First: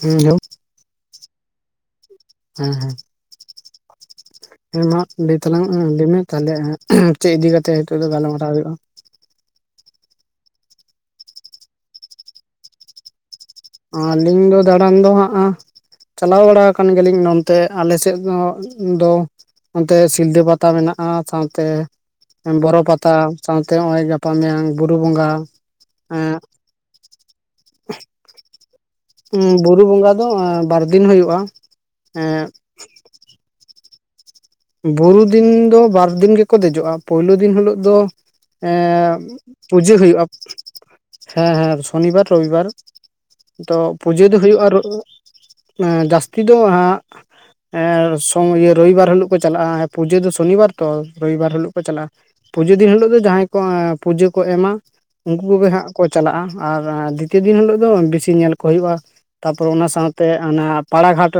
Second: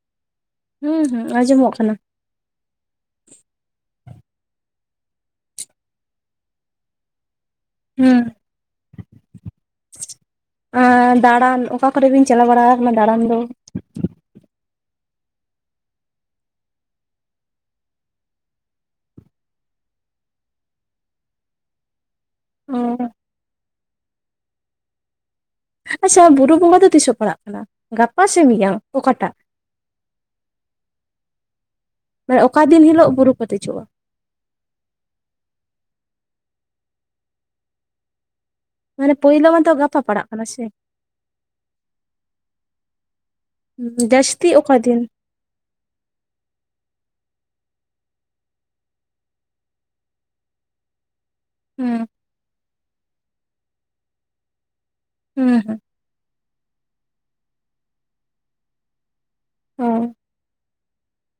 ᱦᱮᱸ [unintelligible] ᱦᱩᱸ ᱦᱩᱸ ᱟᱸᱡᱚᱢᱚᱜ ᱠᱟᱱᱟ ᱦᱮᱸ ᱦᱮᱸ ᱦᱮᱸ ᱢᱟ ᱞᱟᱹᱭ ᱛᱟᱞᱟᱝ ᱞᱟᱹᱭ ᱢᱮ ᱛᱟᱦᱚᱞᱮ ᱪᱮᱫ ᱤᱫᱤ ᱠᱟᱛᱮ ᱦᱤᱛᱚᱜ ᱫᱚ ᱜᱟᱞᱢᱟᱨᱟᱣ ᱦᱩᱭᱩᱜᱼᱟ ᱟ ᱫᱟᱬᱟᱱ ᱚᱠᱟ ᱠᱚᱨᱮ ᱵᱤᱱ ᱪᱟᱞᱟᱣ ᱵᱟᱲᱟ ᱟᱠᱟᱱᱟ ᱫᱟᱬᱟᱱ ᱫᱚ ᱟᱹᱞᱤᱧ ᱫᱚ ᱫᱟᱬᱟᱱ ᱫᱚ ᱦᱟᱸᱜᱼᱟ ᱪᱟᱞᱟᱣ ᱵᱟᱲᱟ ᱟᱠᱟᱱ ᱜᱮᱭᱟ ᱞᱤᱧ ᱱᱚᱱᱛᱮ ᱟᱞᱮ ᱥᱮᱫ ᱫᱚ ᱫᱚ ᱚᱱᱛᱮ ᱥᱤᱞᱫᱟᱹ ᱯᱟᱛᱟ ᱢᱮᱱᱟᱜᱼᱟ ᱥᱟᱶᱛᱮ ᱚ ᱵᱚᱨᱚ ᱯᱟᱛᱟ ᱥᱟᱶᱛᱮ ᱚᱸᱜᱼᱚᱭ ᱜᱟᱯᱟ ᱢᱮᱭᱟᱝ ᱵᱩᱨᱩ ᱵᱚᱸᱜᱟ ᱟᱪᱪᱷᱟ ᱵᱩᱨᱩ ᱵᱚᱸᱜᱟ ᱫᱚ ᱛᱤᱥᱚᱜ ᱯᱟᱲᱟᱜ ᱠᱟᱱᱟ ᱜᱟᱯᱟ ᱥᱮ ᱢᱤᱭᱟᱝ ᱵᱩᱨᱩ ᱵᱚᱸᱜᱟ ᱫᱚ ᱟ ᱵᱟᱨ ᱫᱤᱱ ᱦᱩᱭᱩᱜᱼᱟ ᱢᱟᱱᱮ ᱮᱸ ᱚᱠᱟ ᱫᱤᱱ ᱦᱤᱞᱳᱜ ᱵᱩᱨᱩ ᱠᱚ ᱫᱮᱡᱚᱜᱼᱟ ᱵᱩᱨᱩ ᱫᱤᱱ ᱫᱚ ᱵᱟᱨ ᱫᱤᱱ ᱜᱮ ᱠᱚ ᱫᱮᱡᱚᱜᱼᱟ ᱯᱳᱭᱞᱳ ᱫᱤᱱ ᱦᱤᱞᱳᱜ ᱫᱚ ᱢᱟᱱᱮ ᱮᱸ ᱯᱳᱭᱞᱳ ᱢᱟᱛᱚ ᱯᱩᱡᱟᱹ ᱜᱟᱯᱟ ᱦᱩᱭᱩᱜᱼᱟ ᱯᱟᱲᱟᱜ ᱠᱟᱱᱟ ᱥᱮ ᱦᱮᱸ ᱦᱮᱸ ᱥᱚᱱᱤ ᱵᱟᱨ ᱨᱚᱵᱤ ᱵᱟᱨ ᱛᱚ ᱯᱩᱡᱟᱹ ᱫᱚ ᱡᱟᱹᱥᱛᱤ ᱦᱩᱭᱩᱜᱼᱟ ᱚᱠᱟ ᱨᱚᱜ ᱫᱤᱱ? ᱮᱸ ᱡᱟᱥᱛᱤ ᱫᱚ ᱦᱟᱸᱜ ᱮᱸ ᱥᱚᱸ ᱤᱭᱟᱹ ᱨᱚᱵᱤᱵᱟᱨ ᱦᱤᱞᱳᱜ ᱠᱚ ᱪᱟᱞᱟᱜᱼᱟ ᱯᱩᱡᱟᱹ ᱫᱚ ᱥᱚᱱᱤᱵᱟᱨ ᱛᱚ ᱨᱚᱵᱤᱵᱟᱨ ᱦᱤᱞᱳᱜ ᱠᱚ ᱦᱩᱸ ᱪᱟᱞᱟᱜᱼᱟ ᱯᱩᱡᱟᱹ ᱫᱤᱱ ᱦᱤᱞᱳᱜ ᱫᱚ ᱡᱟᱦᱟᱸᱭ ᱠᱚ ᱟᱸ ᱯᱩᱡᱟᱹ ᱠᱚ ᱮᱢᱟ ᱩᱝᱠᱩ ᱦᱩᱸ ᱠᱚᱜᱮ ᱦᱩᱸ ᱦᱟᱸᱜ ᱠᱚ ᱪᱟᱞᱟᱜᱼᱟ ᱟᱨ ᱫᱤᱛᱤᱭᱚ ᱫᱤᱱ ᱦᱤᱞᱳᱜ ᱫᱚ ᱵᱤᱥᱤ ᱧᱮᱞ ᱠᱚ ᱦᱩᱭᱩᱜᱼᱟ ᱛᱟᱯᱚᱨᱮ ᱚ ᱚᱱᱟ ᱥᱟᱶᱛᱮ ᱚᱱᱟ ᱯᱟᱲᱟᱜᱷᱟᱴ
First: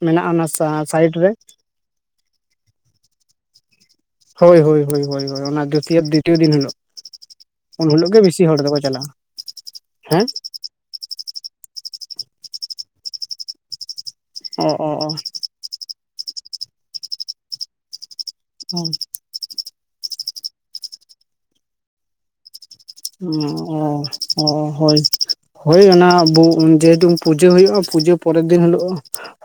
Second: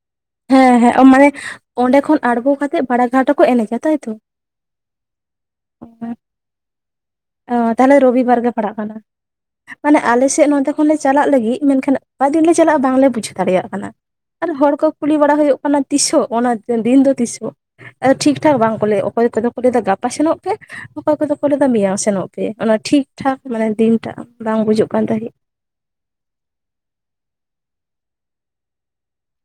ᱢᱮᱱᱟᱜᱼᱟ ᱚᱱᱟ ᱦᱮᱸ ᱦᱮᱸ ᱥᱟᱭᱤᱰ ᱢᱟᱱᱮ ᱨᱮ ᱚᱸᱰᱮ ᱠᱷᱚᱱ ᱟᱬᱜᱚ ᱠᱟᱛᱮᱜ ᱵᱟᱲᱟ ᱜᱷᱟᱴ ᱨᱮᱠᱚ ᱮᱱᱮᱡᱟ ᱛᱟᱭᱛᱚ ᱦᱳᱭ ᱦᱳᱭ ᱦᱳᱭ ᱦᱳᱭ ᱦᱳᱭ ᱚᱱᱟ ᱫᱤᱛᱤᱭᱚ ᱫᱤᱛᱤᱭᱚ ᱫᱤᱱ ᱦᱤᱞᱳᱜ ᱚ, ᱩᱱ ᱛᱟᱦᱞᱮ ᱦᱤᱞᱳᱜ ᱨᱚᱵᱤ ᱵᱟᱨ ᱵᱮᱥᱤ ᱜᱮ ᱦᱚᱲ ᱯᱟᱲᱟᱜ ᱫᱚᱠᱚ ᱠᱟᱱᱟ ᱪᱟᱞᱟᱜᱼᱟ ᱢᱟᱱᱮ ᱦᱮᱸ ᱟᱞᱮ ᱥᱮᱜ ᱱᱚᱛᱮ ᱠᱷᱚᱱ ᱠᱷᱚᱱ ᱞᱮ ᱪᱟᱞᱟᱜ ᱞᱟᱹᱜᱤᱜ ᱢᱮᱱᱠᱷᱟᱱ ᱚᱠᱟ ᱫᱤᱱ ᱞᱮ ᱪᱟᱞᱟᱜᱼᱟ ᱵᱟᱝᱞᱮ ᱵᱩᱡᱽ ᱫᱟᱲᱮᱭᱟᱜ ᱠᱟᱱᱟ, ᱟᱨ ᱚ ᱦᱚᱲ ᱚ ᱠᱚ ᱚ ᱠᱩᱞᱤ ᱵᱟᱲᱟ ᱦᱩᱭᱩᱜ ᱠᱟᱱᱟ ᱚᱱᱟ ᱛᱤᱥᱚᱜ ᱚᱱᱟ ᱫᱤᱱ ᱫᱚ ᱛᱤᱥᱚᱜ ᱟ. ᱴᱷᱤᱠ ᱴᱷᱟᱠ ᱵᱟᱝᱠᱚ ᱞᱟᱹᱭᱟ ᱚᱠᱚᱭ ᱠᱚᱫᱚ ᱠᱚ ᱞᱟᱹᱭᱫᱟ ᱜᱟᱯᱟ ᱥᱮᱱᱚᱜ ᱯᱮ ᱚᱠᱚᱭ ᱠᱚᱫᱚ ᱠᱚ ᱞᱟᱹᱭᱫᱟ ᱢᱮᱭᱟᱝ ᱥᱮᱱᱚᱜ ᱯᱮ ᱚᱱᱟ ᱴᱷᱤᱠ ᱴᱷᱟᱠ ᱢᱟᱱᱮ ᱫᱤᱱ ᱚ ᱴᱟᱜ ᱚ ᱵᱟᱝ ᱵᱩᱡᱩᱜ ᱦᱳᱭ ᱠᱟᱱ ᱛᱟᱦᱮᱸᱜ ᱦᱳᱭ ᱚᱱᱟ ᱵᱚ ᱡᱮᱦᱮᱛᱩ ᱯᱩᱡᱟᱹ ᱦᱩᱭᱩᱜᱼᱟ ᱯᱩᱡᱟᱹ ᱯᱚᱨᱮᱨ ᱫᱤᱱ ᱦᱤᱞᱳᱜ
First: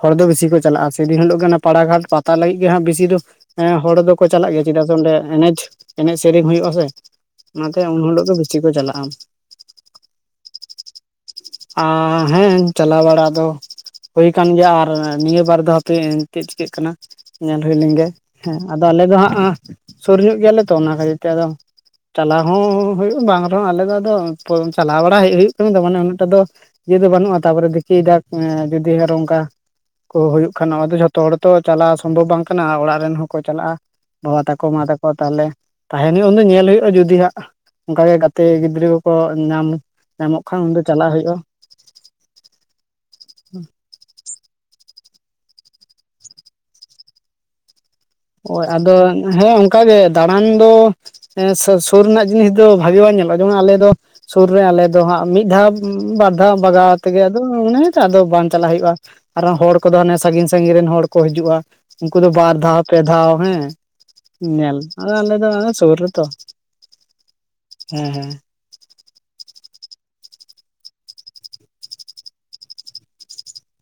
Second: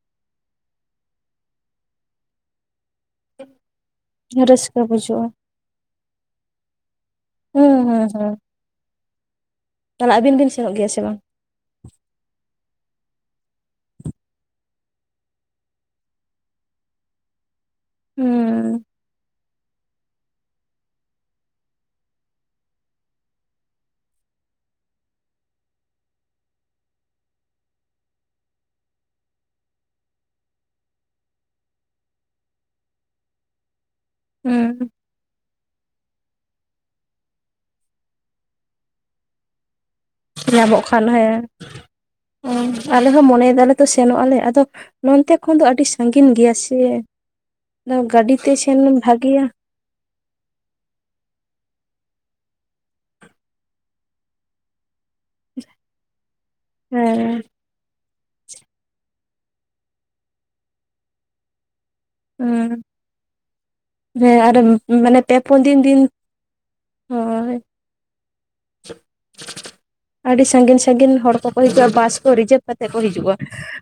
ᱦᱚᱲ ᱫᱚ ᱵᱤᱥᱤ ᱠᱚ ᱪᱟᱞᱟᱜᱼᱟ ᱥᱮᱫᱤᱱ ᱦᱤᱞᱳᱜ ᱠᱟᱱᱟ ᱯᱟᱲᱟᱜᱷᱟᱴ ᱯᱟᱛᱟ ᱞᱟᱹᱭᱤᱜ ᱦᱟᱸᱜ ᱵᱤᱥᱤ ᱫᱚ ᱮᱸ ᱦᱚᱲ ᱫᱚᱠᱚ ᱪᱟᱞᱟᱜ ᱜᱮᱭᱟ ᱨᱟᱹᱥᱠᱟᱹ ᱪᱮᱫᱟᱜ ᱥᱮ ᱚᱸᱰᱮ ᱵᱩᱡᱷᱟᱹᱜᱼᱟ ᱮᱱᱮᱡᱽ ᱮᱱᱮᱡ ᱥᱮᱨᱮᱧ ᱦᱩᱭᱩᱜᱼᱟ ᱥᱮ, ᱦᱩᱸ ᱚᱱᱟᱛᱮ ᱦᱩᱸ ᱩᱱᱦᱤᱞᱳᱜ ᱪᱤᱠᱚ ᱪᱟᱞᱟᱜ-ᱟᱢ ᱛᱟᱦᱞᱮ ᱟᱹᱵᱤᱱ ᱵᱤᱱ ᱥᱮᱱᱚᱜ ᱜᱮᱭᱟ ᱥᱮ ᱵᱟᱝ ᱟᱻ ᱦᱮᱸ ᱪᱟᱞᱟᱣ ᱵᱟᱲᱟ ᱫᱚ ᱦᱩᱭ ᱠᱟᱱ ᱜᱮᱭᱟ ᱟᱨ ᱱᱤᱭᱟᱹ ᱵᱟᱨ ᱫᱚ ᱦᱟᱯᱮ ᱪᱮᱜ ᱪᱤᱠᱟᱹᱜ ᱠᱟᱱᱟ ᱧᱮᱞ ᱦᱩᱭ ᱞᱮᱝᱜᱮ ᱦᱮᱸ ᱦᱩᱸ ᱟᱫᱚ ᱟᱞᱮ ᱫᱚ ᱦᱟᱸᱜ ᱟᱸ ᱥᱳᱨ ᱧᱚᱜ ᱜᱮᱭᱟᱞᱮ ᱛᱚ ᱚᱱᱟ ᱠᱷᱟᱹᱛᱤᱨ ᱛᱮ ᱟᱫᱚ ᱪᱟᱞᱟᱣ ᱦᱚᱸ ᱦᱩᱭᱩᱜ ᱵᱟᱝ ᱨᱮᱦᱚᱸ ᱟᱞᱮᱚ ᱟᱫᱚ ᱪᱟᱞᱟᱣ ᱵᱟᱲᱟ ᱦᱮᱡ ᱦᱩᱭᱩᱜ ᱠᱟᱱᱟ ᱛᱚ ᱢᱟᱱᱮ ᱩᱱᱟᱹ ᱴᱟ ᱫᱚ ᱤᱭᱟᱹ ᱫᱚ ᱵᱟᱹᱱᱩᱜᱼᱟ ᱛᱟᱯᱚᱨᱮ ᱫᱮᱤᱠᱤᱭ ᱫᱟᱜᱽ ᱡᱩᱫᱤ ᱟᱨᱚ ᱚᱝᱠᱟ ᱠᱚ ᱦᱩᱭᱩᱜ ᱠᱷᱟᱱ ᱱᱚᱣᱟ ᱫᱚ ᱡᱷᱚᱛᱚ ᱦᱚᱲ ᱛᱚ ᱪᱟᱞᱟᱣ ᱥᱚᱢᱵᱷᱚᱵᱽ ᱵᱟᱝ ᱠᱟᱱᱟ ᱚᱲᱟᱜ ᱨᱮᱱ ᱦᱚᱸᱠᱚ ᱪᱟᱞᱟᱜᱼᱟ ᱵᱟᱵᱟ ᱛᱟᱠᱚ ᱢᱟ ᱦᱩᱸ ᱛᱟᱠᱚ ᱛᱟᱦᱚᱞᱮ ᱛᱟᱸᱦᱮᱱ ᱩᱱ ᱫᱚ ᱧᱮᱞ ᱦᱩᱭᱩᱜᱼᱟ ᱡᱩᱫᱤ ᱦᱟᱸᱜ ᱚᱝᱠᱟ ᱜᱮ ᱜᱟᱛᱮ ᱜᱤᱫᱽᱨᱟᱹ ᱠᱚᱠᱚ ᱧᱟᱢ, ᱧᱟᱢᱚᱜ ᱠᱷᱟᱱ ᱩᱱᱫᱚ ᱛᱟᱞᱦᱮ ᱪᱟᱞᱟᱜ ᱦᱩᱭᱩᱜᱼᱟ ᱦᱮᱸ, ᱟᱞᱮ ᱦᱚᱸ ᱢᱚᱱᱮᱭ ᱫᱟᱞᱮ ᱛᱚ ᱥᱮᱱᱚᱜ-ᱟ ᱞᱮ, ᱟᱫᱚ ᱱᱚᱱᱛᱮ ᱠᱷᱚᱱ ᱫᱚ ᱟᱹᱰᱤ ᱥᱟᱺᱜᱤᱱ ᱜᱮᱭᱟ ᱥᱮ ᱟᱫᱚ ᱜᱟᱹᱰᱤᱛᱮ ᱥᱮᱱ ᱵᱷᱟᱜᱮᱭᱟ ᱚᱝᱠᱟᱜ ᱜᱮ ᱫᱟᱬᱟᱱ ᱫᱚ ᱦᱮᱸ, ᱥᱩᱨ ᱨᱮᱱᱟᱜ ᱡᱤᱱᱤᱥ ᱫᱚ ᱵᱷᱟᱜᱮ ᱵᱟᱝ ᱧᱮᱞᱚᱜᱼᱟ ᱡᱮᱢᱚᱱ ᱟᱞᱮ ᱫᱚ ᱥᱩᱨ ᱨᱮ ᱟᱞᱮ ᱫᱚ ᱦᱟᱸᱜ ᱢᱤᱫ ᱫᱷᱟᱣ ᱵᱟᱨ ᱫᱷᱟᱣ ᱵᱟᱜᱟᱣ ᱦᱮᱸ ᱛᱮᱜᱮ ᱟᱫᱚ ᱚᱱᱮ ᱟᱫᱚ ᱵᱟᱝ ᱪᱟᱞᱟᱜ ᱦᱩᱭᱩᱜᱼᱟ ᱟᱨᱚ ᱦᱚᱲ ᱠᱚᱫᱚ ᱦᱟᱱᱮ ᱥᱟᱺᱜᱤᱧ ᱥᱟᱺᱜᱤᱧ ᱨᱮᱱ ᱦᱚᱲ ᱠᱚ ᱦᱤᱡᱩᱜᱼᱟ ᱩᱝᱠᱩ ᱫᱚ ᱵᱟᱨ ᱫᱷᱟᱣ ᱦᱩᱸ ᱯᱮ ᱫᱷᱟᱣ ᱦᱮᱸ ᱦᱮᱸ ᱟᱨ ᱧᱮᱞ ᱟᱫᱚ ᱢᱟᱱᱮ ᱟᱞᱮ ᱯᱮ ᱫᱚ‌ ᱯᱩᱱ ᱚᱱᱮ ᱫᱤᱱ ᱥᱩᱨ ᱫᱤᱱ ᱨᱮᱛᱚ ᱦᱳᱭ ᱦᱮᱸ ᱦᱮᱸ [unintelligible] ᱟᱹᱰᱤ ᱥᱟᱺᱜᱤᱧ ᱥᱟᱺᱜᱤᱧ ᱦᱚᱲ ᱠᱚᱠᱚ ᱦᱤᱡᱩᱜᱼᱟ ᱵᱟᱥ ᱠᱚ ᱨᱤᱡᱟᱹᱵᱷ ᱠᱟᱛᱮ ᱠᱚ ᱦᱤᱡᱩᱜᱼᱟ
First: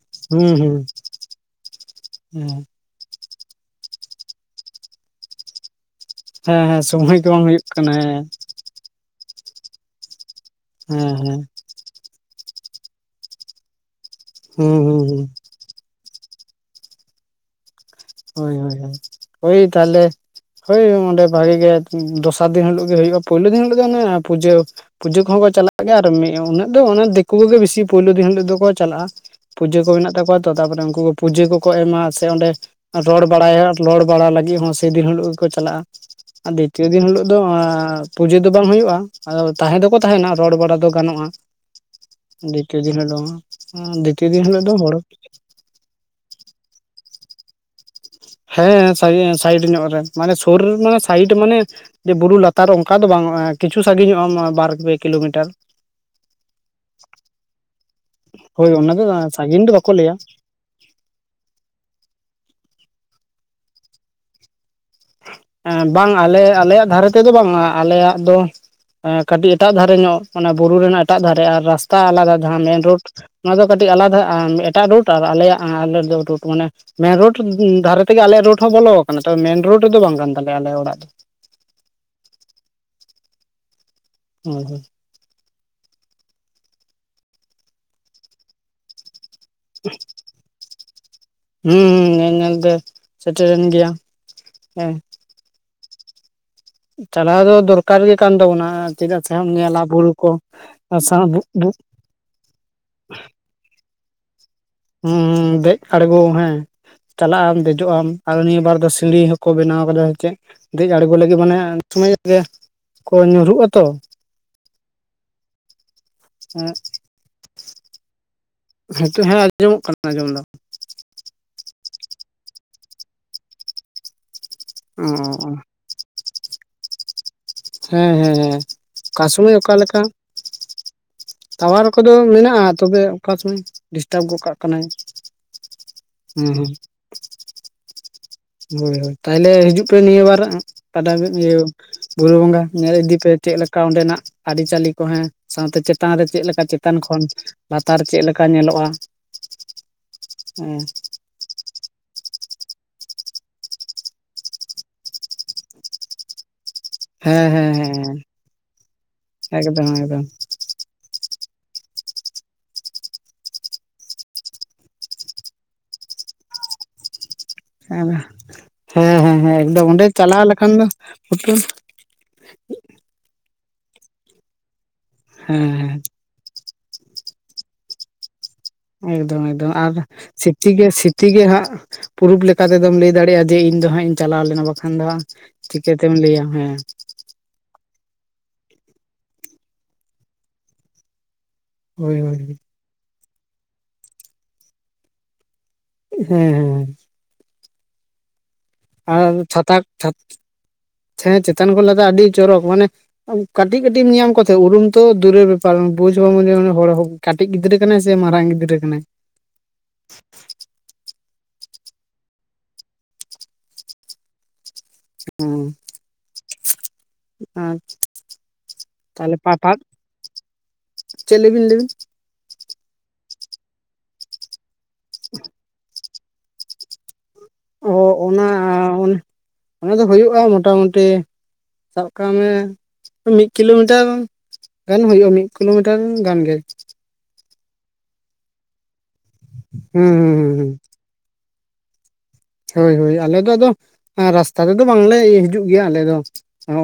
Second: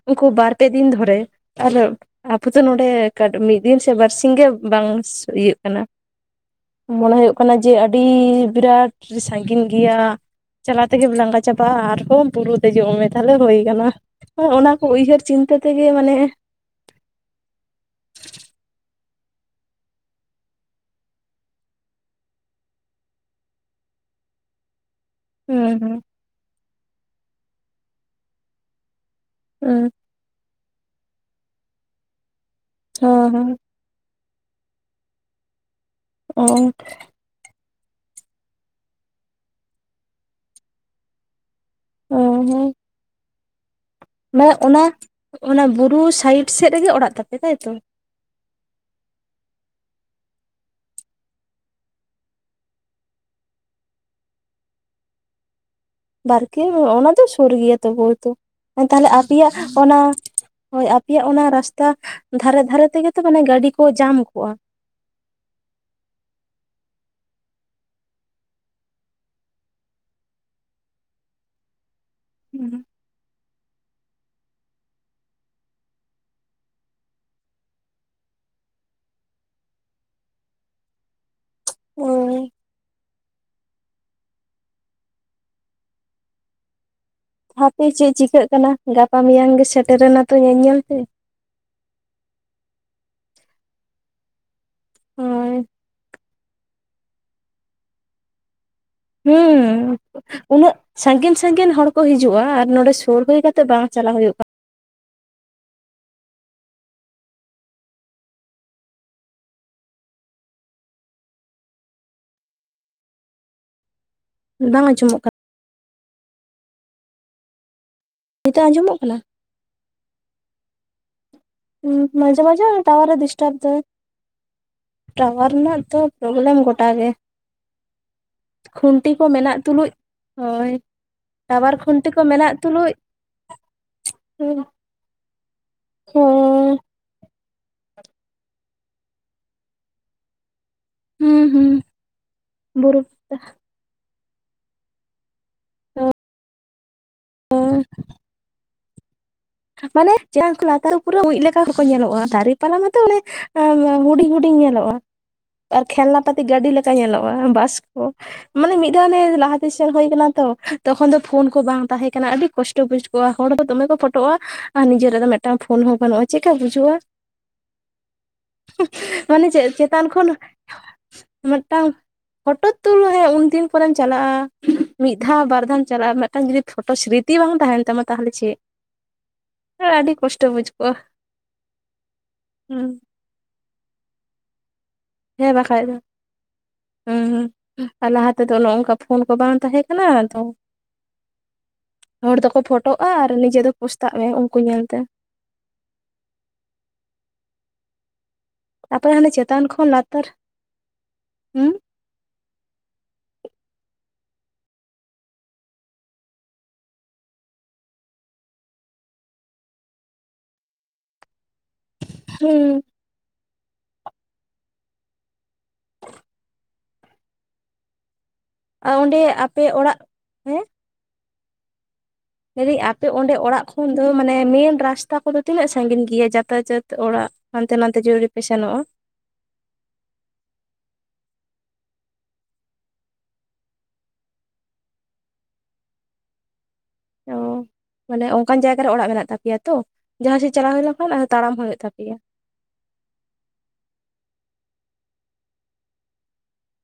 ᱩᱝᱠᱩ ᱵᱟᱨ ᱦᱩᱸ ᱯᱮ ᱫᱤᱱ ᱦᱩᱸ ᱫᱷᱚᱨᱮ ᱛᱟᱦᱞᱮ‌ ᱟᱵᱚ ᱫᱚ ᱱᱚᱰᱮ ᱠᱟᱴ ᱢᱤᱫ ᱫᱤᱱ ᱥᱮ ᱵᱟᱨᱥᱤᱝ ᱜᱮ ᱵᱟᱝ ᱤᱭᱟᱹᱜ ᱠᱟᱱᱟ ᱦᱮᱸ ᱦᱮᱸ ᱦᱮᱸ ᱢᱚᱱᱮ ᱥᱚᱢᱚᱭ ᱜᱮ ᱦᱩᱭᱩᱜ ᱵᱟᱝ ᱠᱟᱱᱟ ᱡᱮ ᱟᱹᱰᱤ ᱦᱮᱸ ᱵᱤᱨᱟᱴ ᱥᱟᱺᱜᱤᱧ ᱜᱮᱭᱟ ᱪᱟᱞᱟᱣ ᱦᱮᱸ ᱦᱮᱸ ᱛᱮᱜᱮᱢ ᱦᱮᱸ ᱞᱟᱸᱜᱟ ᱪᱟᱵ ᱜᱟ ᱟᱨᱦᱚᱸ ᱵᱩᱨᱩ ᱫᱮᱡᱚᱜ ᱢᱮ ᱛᱟᱦᱞᱮ ᱦᱩᱭ ᱟᱠᱟᱱᱟ, ᱚᱱᱟ ᱦᱩᱸ ᱠᱚ ᱦᱩᱸ ᱩᱭᱦᱟᱹᱨ ᱦᱩᱸ ᱪᱤᱱᱛᱟᱹ ᱛᱮᱜᱮ ᱢᱟᱱᱮ ᱦᱳᱭ ᱦᱳᱭ ᱦᱳᱭ, ᱦᱳᱭ ᱛᱟᱦᱞᱮ ᱦᱳᱭ ᱚᱸᱰᱮ ᱵᱷᱟᱜᱤ ᱜᱮ ᱫᱚᱥᱟᱨ ᱫᱤᱱ ᱦᱤᱞᱳᱜ ᱜᱮ ᱦᱩᱭᱩᱜᱼᱟ ᱯᱳᱭᱞᱳ ᱫᱤᱱ ᱦᱤᱞᱳ ᱫᱚ ᱚᱱᱮ ᱯᱩᱡᱟᱹ ᱯᱩᱡᱟᱹ ᱠᱚᱦᱚᱸ ᱠᱚ ᱦᱩᱸ ᱪᱟᱞᱟᱜ ᱦᱩᱸ ᱜᱮᱭᱟ ᱟᱨ ᱢᱤᱫ ᱩᱱᱟᱹᱜ ᱫᱚ ᱫᱤᱠᱩ ᱠᱚᱜᱮ ᱵᱮᱥᱤ ᱯᱳᱭᱞᱳ ᱫᱤᱱ ᱦᱤᱞᱳ ᱫᱚᱠᱚ ᱪᱟᱞᱟᱜᱼᱟ ᱯᱩᱡᱟᱹ ᱦᱩᱸ ᱠᱚ ᱢᱮᱱᱟᱜ ᱛᱟᱠᱚᱣᱟ ᱛᱚ ᱛᱟᱯᱚᱨᱮ ᱩᱝᱠᱩ ᱯᱩᱡᱟᱹ ᱠᱚᱠᱚ ᱮᱢᱟ ᱥᱮ ᱚᱸᱰᱮ ᱨᱚᱲ ᱦᱚᱸ ᱦᱚᱸ ᱵᱟᱲᱟᱭ ᱨᱚᱲ ᱵᱟᱲᱟ ᱞᱟᱹᱜᱤᱫ ᱦᱚᱸ ᱥᱮᱫᱤᱱ ᱦᱤᱞᱳ ᱜᱮᱠᱚ ᱪᱟᱞᱟᱜᱼᱟ ᱟᱨ ᱫᱤᱛᱤᱭᱚ ᱫᱤᱱ ᱦᱤᱞᱳᱜ ᱫᱚ ᱯᱩᱡᱟᱹ ᱫᱚ ᱵᱟᱝ ᱦᱩᱭᱩᱜᱼᱟ ᱟᱫᱚ ᱛᱟᱦᱮᱸ ᱫᱚᱠᱚ ᱛᱟᱦᱮᱱᱟ ᱨᱚᱲ ᱵᱟᱲᱟ ᱫᱚ ᱜᱟᱱᱚᱜᱼᱟ ᱚ ᱚ ᱫᱤᱛᱤᱭᱚ ᱫᱤᱱ ᱦᱤᱞᱚᱜ ᱫᱚ [unintelligible] ᱢᱮ ᱚᱱᱟ, ᱦᱚᱲ ᱚᱱᱟ ᱵᱩᱨᱩ ᱥᱟᱭᱤᱰ ᱥᱮᱫ ᱨᱮᱜᱮ ᱚᱲᱟᱜ ᱛᱟᱯᱮ ᱛᱟᱭᱛᱚ ᱦᱮᱸ ᱥᱟᱭᱤᱰ ᱧᱚᱜ ᱨᱮ ᱢᱟᱱᱮ ᱥᱩᱨ ᱢᱟᱱᱮ ᱥᱟᱭᱤᱰ ᱢᱟᱱᱮ ᱡᱮ ᱵᱩᱨᱩ ᱞᱟᱛᱟᱨ ᱚᱱᱠᱟ ᱫᱚ ᱵᱟᱝᱼᱟ ᱠᱤᱪᱷᱩ ᱥᱟᱺᱜᱤᱧᱚᱜᱼᱟ ᱵᱟᱨ ᱯᱮ ᱠᱤᱞᱳᱢᱤᱴᱟᱨ ᱵᱟᱨᱠᱮ ᱚᱱᱟ ᱫᱚ ᱥᱩᱨ ᱜᱮᱭᱟ ᱛᱚᱵᱳᱣᱛᱚ ᱦᱳᱭ ᱚᱱᱟ ᱫᱚ ᱛᱟᱦᱞᱮ ᱟᱯᱮᱭᱟᱜ ᱥᱟᱺᱜᱤᱧ ᱫᱚ ᱵᱟᱠᱚ ᱚᱱᱟ ᱞᱟᱹᱭᱟ ᱦᱳᱭ ᱟᱯᱮᱭᱟᱜ ᱚᱱᱟ ᱨᱟᱥᱛᱟ ᱫᱷᱟᱨᱮ ᱫᱷᱟᱨᱮ ᱛᱮᱜᱮ ᱛᱚ ᱢᱟᱱᱮ ᱜᱟᱹᱰᱤ ᱠᱚ ᱡᱟᱢ ᱠᱚᱜᱼᱟ ᱵᱟᱝ ᱟᱞᱮ ᱟᱞᱮᱭᱟᱜ ᱫᱷᱟᱨᱮ ᱛᱮᱫᱚ ᱵᱟᱝᱟ ᱟᱞᱮᱭᱟᱜ ᱫᱚ ᱠᱟᱹᱴᱤᱡ ᱮᱴᱟᱜ ᱫᱷᱟᱨᱮ ᱧᱚᱜ ᱢᱟᱱᱮ ᱵᱩᱨᱩ ᱨᱮᱱᱟᱜ ᱮᱴᱟᱜ ᱫᱷᱟᱨᱮ ᱟᱨ ᱨᱟᱥᱛᱟ ᱟᱞᱟᱫᱟ ᱡᱟᱦᱟᱸ ᱢᱮᱱ ᱨᱳᱰ ᱚᱱᱟ ᱫᱚ ᱠᱟᱹᱴᱤᱡ ᱟᱞᱟᱫᱟ ᱮᱴᱟᱜ ᱨᱳᱴ ᱟᱨ ᱟᱞᱮᱭᱟᱜ ᱟᱞᱮ ᱫᱚ ᱨᱩᱴ ᱢᱟᱱᱮ ᱢᱮᱱ ᱨᱳᱰ ᱫᱷᱟᱨᱮ ᱛᱮᱜᱮ ᱟᱞᱮᱭᱟᱜ ᱨᱳᱰ ᱦᱚᱸ ᱵᱚᱞᱚ ᱠᱟᱱᱟ ᱛᱚ ᱢᱮᱱ ᱨᱳᱰ ᱨᱮᱫᱚ ᱵᱟᱝ ᱠᱟᱱ ᱛᱟᱞᱮᱭᱟ ᱟᱞᱮ ᱚᱲᱟᱜ ᱫᱚ ᱦᱳᱭ [inaudible] ᱦᱟᱯᱮ ᱪᱮᱫ ᱪᱤᱠᱟᱹᱜ ᱠᱟᱱᱟ ᱜᱟᱯᱟ ᱢᱮᱭᱟᱝ ᱜᱮ ᱥᱮᱴᱮᱨᱮᱱᱟ ᱛᱚ ᱧᱮᱞᱧᱮᱞ ᱛᱮ ᱦᱩᱸ ᱧᱮᱞ ᱧᱮᱞ ᱛᱮ ᱥᱮᱴᱮᱨᱮᱱ ᱜᱮᱭᱟ ᱦᱮᱸ ᱦᱳᱭ ᱪᱟᱞᱟᱣ ᱫᱚ ᱫᱚᱨᱠᱟᱨ ᱜᱮ ᱠᱟᱱ ᱛᱟᱵᱚᱱᱟ ᱪᱮᱫᱟᱜ ᱥᱮ ᱧᱮᱞᱟ ᱦᱩᱸ ᱵᱩᱨᱩ ᱠᱚ ᱩᱱᱟᱹᱜ ᱟᱨ ᱥᱟᱶ ᱥᱟᱺᱜᱤᱧ ᱵᱩᱜ ᱥᱟᱺᱜᱤᱧ ᱵᱩᱜ ᱦᱚᱲ ᱦᱤᱡᱩᱜᱼᱟ ᱟᱨ ᱱᱚᱰᱮ ᱥᱩᱨ ᱦᱩᱭ ᱠᱟᱛᱮ ᱵᱟᱝ ᱪᱟᱞᱟᱣ ᱦᱩᱭᱩᱜ ᱠᱟᱱᱟ ᱦᱩᱸ ᱫᱮᱡ ᱟᱬᱜᱚ ᱦᱮᱸ ᱪᱟᱞᱟᱜ ᱟᱢ ᱫᱮᱡᱚᱜ ᱟᱢ ᱟᱨ ᱱᱤᱭᱟᱹ ᱵᱟᱨ ᱫᱚ ᱥᱤᱲᱤ ᱦᱚᱸᱠᱚ ᱵᱮᱱᱟᱣ ᱠᱟᱫᱟ ᱥᱮ ᱪᱮᱫ ᱫᱮᱡ ᱟᱬᱜᱚ ᱞᱟᱹᱜᱤᱫ ᱢᱟᱱᱮ ᱩᱱ ᱥᱚᱢᱚᱭ ᱜᱮ ᱠᱚ ᱧᱩᱨᱦᱩᱜ ᱟᱛᱚ ᱵᱟᱝ ᱟᱸᱡᱚᱢᱚᱜ ᱠᱟᱱᱟ ᱦᱮᱸ ᱱᱤᱛᱚᱜ ᱟᱸᱡᱚᱢᱚᱜ ᱠᱟᱱᱟ ᱦᱮᱛᱳᱜ ᱦᱮᱸ ᱟᱸᱡᱚᱢᱚᱜ ᱠᱟᱱᱟ ᱟᱸᱡᱚᱢ ᱫᱚ ᱦᱩᱸ ᱢᱟᱡᱮ ᱢᱟᱡᱮ ᱴᱟᱣᱟᱨ ᱮ ᱰᱤᱥᱴᱟᱨᱵ ᱫᱟᱭ ᱚ ᱴᱟᱣᱟᱨ ᱨᱮᱱᱟᱜ ᱫᱚ ᱯᱨᱳᱚᱵᱞᱮᱢ ᱜᱚᱴᱟ ᱜᱮ ᱦᱮᱸ ᱦᱮᱸ ᱦᱮᱸ ᱠᱷᱩᱱᱴᱤ ᱚᱠᱟ ᱠᱚ ᱥᱚᱢᱚᱭ ᱢᱮᱱᱟᱜ ᱚᱠᱟ ᱛᱩᱞᱩᱡ ᱞᱮᱠᱟ ᱦᱳᱭ ᱴᱟᱣᱟᱨ ᱠᱷᱩᱱᱴᱤ ᱠᱚᱫᱚ ᱠᱚ ᱢᱮᱱᱟᱜ ᱢᱮᱱᱟᱜᱼᱟ ᱛᱩᱞᱩᱡ ᱛᱚᱵᱮ ᱚᱠᱟ ᱥᱚᱢᱚᱭ ᱰᱤᱥᱴᱟᱵᱽ ᱜᱚᱫ ᱠᱟᱜ ᱦᱚᱸ ᱠᱟᱱᱟᱭ ᱦᱩᱸ ᱦᱩᱸ ᱦᱳᱭ ᱦᱳᱭ ᱛᱟᱦᱚᱞᱮ ᱦᱤᱡᱩᱜ ᱯᱮ ᱱᱤᱭᱟᱹ ᱵᱟᱨ ᱦᱩᱸ ᱦᱩᱸ [unintelligible] ᱵᱩᱨᱩ ᱵᱚᱸᱜᱟ ᱧᱮᱞ ᱵᱩᱨᱩ ᱤᱫᱤ ᱯᱮ ᱪᱮᱫ ᱞᱮᱠᱟ ᱚᱸᱰᱮᱱᱟᱜ ᱟᱹᱨᱤᱪᱟᱞᱤ ᱠᱚ ᱦᱮᱸ ᱥᱟᱶᱛᱮ ᱪᱮᱛᱟᱱ ᱨᱮ ᱪᱮᱫ ᱞᱮᱠᱟ ᱪᱮᱛᱟᱱ ᱠᱷᱚᱱ ᱞᱟᱛᱟᱨ ᱪᱮᱫ ᱞᱮᱠᱟ ᱧᱮᱞᱚᱜᱼᱟ ᱢᱟᱱᱮ ᱡᱮ ᱠᱷᱩᱞ ᱦᱮᱸ ᱞᱟᱛᱟ [inaudible] ᱯᱩᱨᱟᱹ ᱢᱩᱡ ᱞᱮᱠᱟ ᱦᱚᱸᱠᱚ ᱧᱮᱞᱚᱜᱼᱟ ᱫᱟᱨᱮ ᱯᱟᱞᱟ ᱢᱟᱛᱚ ᱚᱱᱮ ᱦᱩᱰᱤᱧ ᱦᱩᱰᱤᱧ ᱧᱮᱞᱚᱜᱼᱟ ᱟᱨ ᱠᱷᱮᱞᱱᱟ ᱯᱟᱛᱤ ᱜᱟᱹᱰᱤ ᱞᱮ ᱠᱟ ᱧᱮᱞᱚᱜᱼᱟ ᱦᱮᱸ ᱦᱮᱸ ᱵᱟᱥ ᱠᱚ ᱢᱟᱱᱮ ᱢᱤᱫ ᱫᱷᱟᱣᱮ ᱚᱱᱮ ᱞᱟᱦᱟᱛᱮ ᱮᱠᱫᱚᱢ ᱥᱮᱱ ᱦᱩᱭ ᱮᱠᱫᱚᱢ ᱠᱟᱱᱟ ᱛᱚ ᱛᱚᱠᱷᱚᱱ ᱫᱚ ᱯᱷᱳᱱ ᱠᱚ ᱵᱟᱝ ᱛᱟᱦᱮᱸ ᱠᱟᱱᱟ ᱟᱹᱰᱤ ᱠᱚᱥᱴᱚ ᱵᱩᱡ ᱠᱚᱜᱣᱟ ᱦᱚᱲ ᱫᱚ ᱫᱚᱢᱮ ᱠᱚ ᱯᱷᱳᱴ ᱴᱚᱜ-ᱟ ᱟᱨ ᱱᱤᱡᱮ ᱨᱟᱜ ᱫᱚ ᱢᱤᱫᱴᱟᱝ ᱯᱷᱳᱱ ᱦᱚᱸ ᱵᱟᱹᱱᱩᱜᱼᱟ ᱪᱮᱜᱠᱟ ᱵᱩᱡᱩᱜᱼᱟ᱾ ᱦᱮᱸ ᱦᱮᱸ ᱢᱟᱱᱮ ᱦᱮᱸ ᱪᱮᱫ ᱮᱠᱫᱚᱢ ᱚᱸᱰᱮ ᱪᱮᱛᱟᱱ ᱠᱷᱚᱱ ᱪᱟᱞᱟᱣ ᱞᱮᱠᱷᱟᱱ ᱫᱚ ᱦᱮᱸ ᱢᱤᱫᱴᱟᱝ ᱯᱷᱴᱳ ᱛᱩᱞ ᱦᱮᱸ ᱩᱱᱫᱤᱱ ᱯᱚᱨᱮᱢ ᱪᱟᱞᱟᱜᱼᱟ ᱢᱤᱫ ᱫᱷᱟᱣ ᱵᱟᱨ ᱫᱷᱟᱣᱮᱢ ᱪᱟᱞᱟᱜᱼᱟ᱾ ᱟᱨ ᱡᱩᱫᱤ ᱯᱷᱴᱳ ᱥᱨᱤᱛᱤ ᱵᱟᱝ ᱛᱟᱦᱮᱱ ᱛᱟᱢᱟ ᱛᱟᱦᱚᱞᱮ ᱪᱮᱫ᱾ ᱮᱠᱫᱚᱢ ᱮᱠᱫᱚᱢ ᱟᱨ ᱟᱹᱰᱤ ᱠᱚᱥᱴᱚ ᱵᱩᱡᱽ ᱥᱤᱛᱤ ᱜᱮ ᱠᱚᱜᱼᱟ ᱥᱤᱛᱤ ᱦᱟᱸᱜ ᱯᱩᱨᱩᱵ ᱞᱮᱠᱟ ᱞᱮᱠᱟ ᱦᱩᱸ ᱛᱮᱫᱚᱢ ᱞᱟᱹᱭ ᱫᱟᱲᱮᱭᱟᱜᱼᱟ᱾ ᱡᱮ ᱤᱧᱫᱚ ᱦᱟᱸᱜ ᱤᱧ ᱪᱟᱞᱟᱣ ᱞᱮᱱᱟ ᱵᱟᱠᱷᱟᱱ ᱫᱚ ᱦᱟᱸᱜ ᱦᱮᱸ ᱵᱟᱠᱷᱟᱡ ᱫᱚ ᱪᱤᱠᱟᱹᱛᱮᱢ ᱞᱟᱹᱭᱟ ᱦᱮᱸ ᱦᱩᱸ ᱟᱨ ᱞᱟᱦᱟ ᱛᱮᱫᱚ ᱚᱱᱚᱱᱠᱟ ᱯᱷᱳᱱ ᱠᱚ ᱵᱟᱝ ᱛᱟᱦᱮᱸ ᱠᱟᱱᱟ ᱛᱚ ᱦᱳᱭ ᱦᱳᱭ ᱦᱚᱲ ᱫᱚᱠᱚ ᱯᱷᱳᱴᱳᱜᱼᱟ ᱟᱨ ᱱᱤᱡᱮ ᱫᱚ ᱯᱚᱥᱛᱟᱜ ᱢᱮ ᱩᱱᱠᱩ ᱧᱮᱞᱛᱮ᱾ ᱦᱮᱸ ᱦᱮᱸ ᱛᱟᱯᱚᱨᱮ ᱦᱟᱱᱮ ᱟᱨ ᱪᱮᱛᱟᱱ ᱪᱷᱟᱛᱟ ᱠᱷᱚᱱ ᱞᱟᱛᱟᱨ ᱥᱮ ᱪᱮᱛᱟᱱ ᱦᱩᱸ ᱠᱚᱞᱮ ᱫᱚ ᱟᱹᱰᱤ ᱪᱚᱨᱚᱠ ᱢᱟᱱᱮ ᱠᱟᱹᱴᱤᱡ ᱠᱟᱹᱴᱤᱡ ᱧᱮᱧᱟᱢ ᱠᱚᱛᱮ ᱩᱨᱩᱢ ᱛᱚ ᱫᱩᱨᱮᱨ ᱵᱮᱯᱟᱨ ᱵᱩᱡ ᱦᱚ ᱵᱟᱢ ᱚᱱᱮ ᱦᱚᱲ ᱦᱚᱸ ᱠᱟᱹᱴᱤᱡ ᱜᱤᱫᱽᱨᱟᱹ ᱠᱟᱱᱟᱭ ᱥᱮ ᱢᱟᱨᱟᱝ ᱜᱤᱫᱽᱨᱟᱹ ᱠᱟᱱᱟᱭ᱾ ᱦᱩᱸ ᱦᱮᱸ ᱟᱪ ᱟᱨ ᱚᱸᱰᱮ ᱛᱟᱦᱚᱞᱮ ᱟᱯᱮ ᱯᱟᱴᱟᱴ ᱚᱲᱟᱜ ᱪᱮᱫ ᱞᱟᱹᱭᱵᱤᱱ ᱞᱟᱹᱭ ᱵᱤᱱ? ᱢᱮᱱᱫᱟᱹᱧ ᱟᱯᱮ ᱚᱸᱰᱮ ᱚᱲᱟᱜ ᱠᱷᱚᱱ ᱫᱚ ᱢᱟᱱᱮ ᱢᱮᱱ ᱨᱟᱥᱛᱟ ᱠᱚᱫᱚ ᱛᱤᱱᱟᱹᱜ ᱥᱟᱺᱜᱤᱧ ᱜᱮᱭᱟ ᱡᱟᱛᱟᱭᱟᱛ ᱚᱲᱟᱜ ᱦᱟᱱᱛᱮ ᱚ ᱱᱟᱛᱮ ᱡᱟᱹᱨᱣᱲᱤ ᱯᱮ ᱚᱱᱟ ᱥᱮᱱᱚᱜᱼᱟ᱾ ᱚᱱᱟ ᱫᱚ ᱦᱩᱭᱩᱜᱼᱟ ᱢᱚᱴᱟᱢᱩᱴᱤ ᱥᱟᱵ ᱠᱟᱜ ᱢᱮ ᱢᱤᱫ ᱠᱤᱞᱳᱢᱤᱴᱟᱨ᱾ ᱜᱟᱱ ᱦᱩᱭᱩᱜᱼᱟ ᱢᱤᱫ ᱠᱤᱞᱳᱢᱤᱴᱟᱨ ᱜᱟᱱ ᱜᱮ᱾ ᱚ ᱢᱟᱱᱮ ᱚᱱᱠᱟᱱ ᱡᱟᱭᱜᱟ ᱨᱮ ᱚᱲᱟᱜ ᱢᱮᱱᱟᱜ ᱛᱟᱯᱮᱭᱟ ᱛᱚ ᱦᱩᱸ ᱡᱟᱦᱟᱸ ᱥᱮᱫ ᱪᱟᱞᱟᱣ ᱦᱩᱸ ᱦᱩᱭᱱᱟ ᱛᱟᱲᱟᱢ ᱦᱩᱭᱩᱜ ᱛᱟᱯᱮᱭᱟ᱾ ᱦᱳᱭ ᱦᱳᱭ ᱟᱞᱮ ᱫᱚ ᱟᱫᱚ ᱨᱟᱥᱛᱟ ᱛᱮᱫᱚ ᱵᱟᱝᱞᱮ ᱦᱤᱡᱩᱜ ᱜᱮᱭᱟ ᱟᱞᱮ ᱫᱚ᱾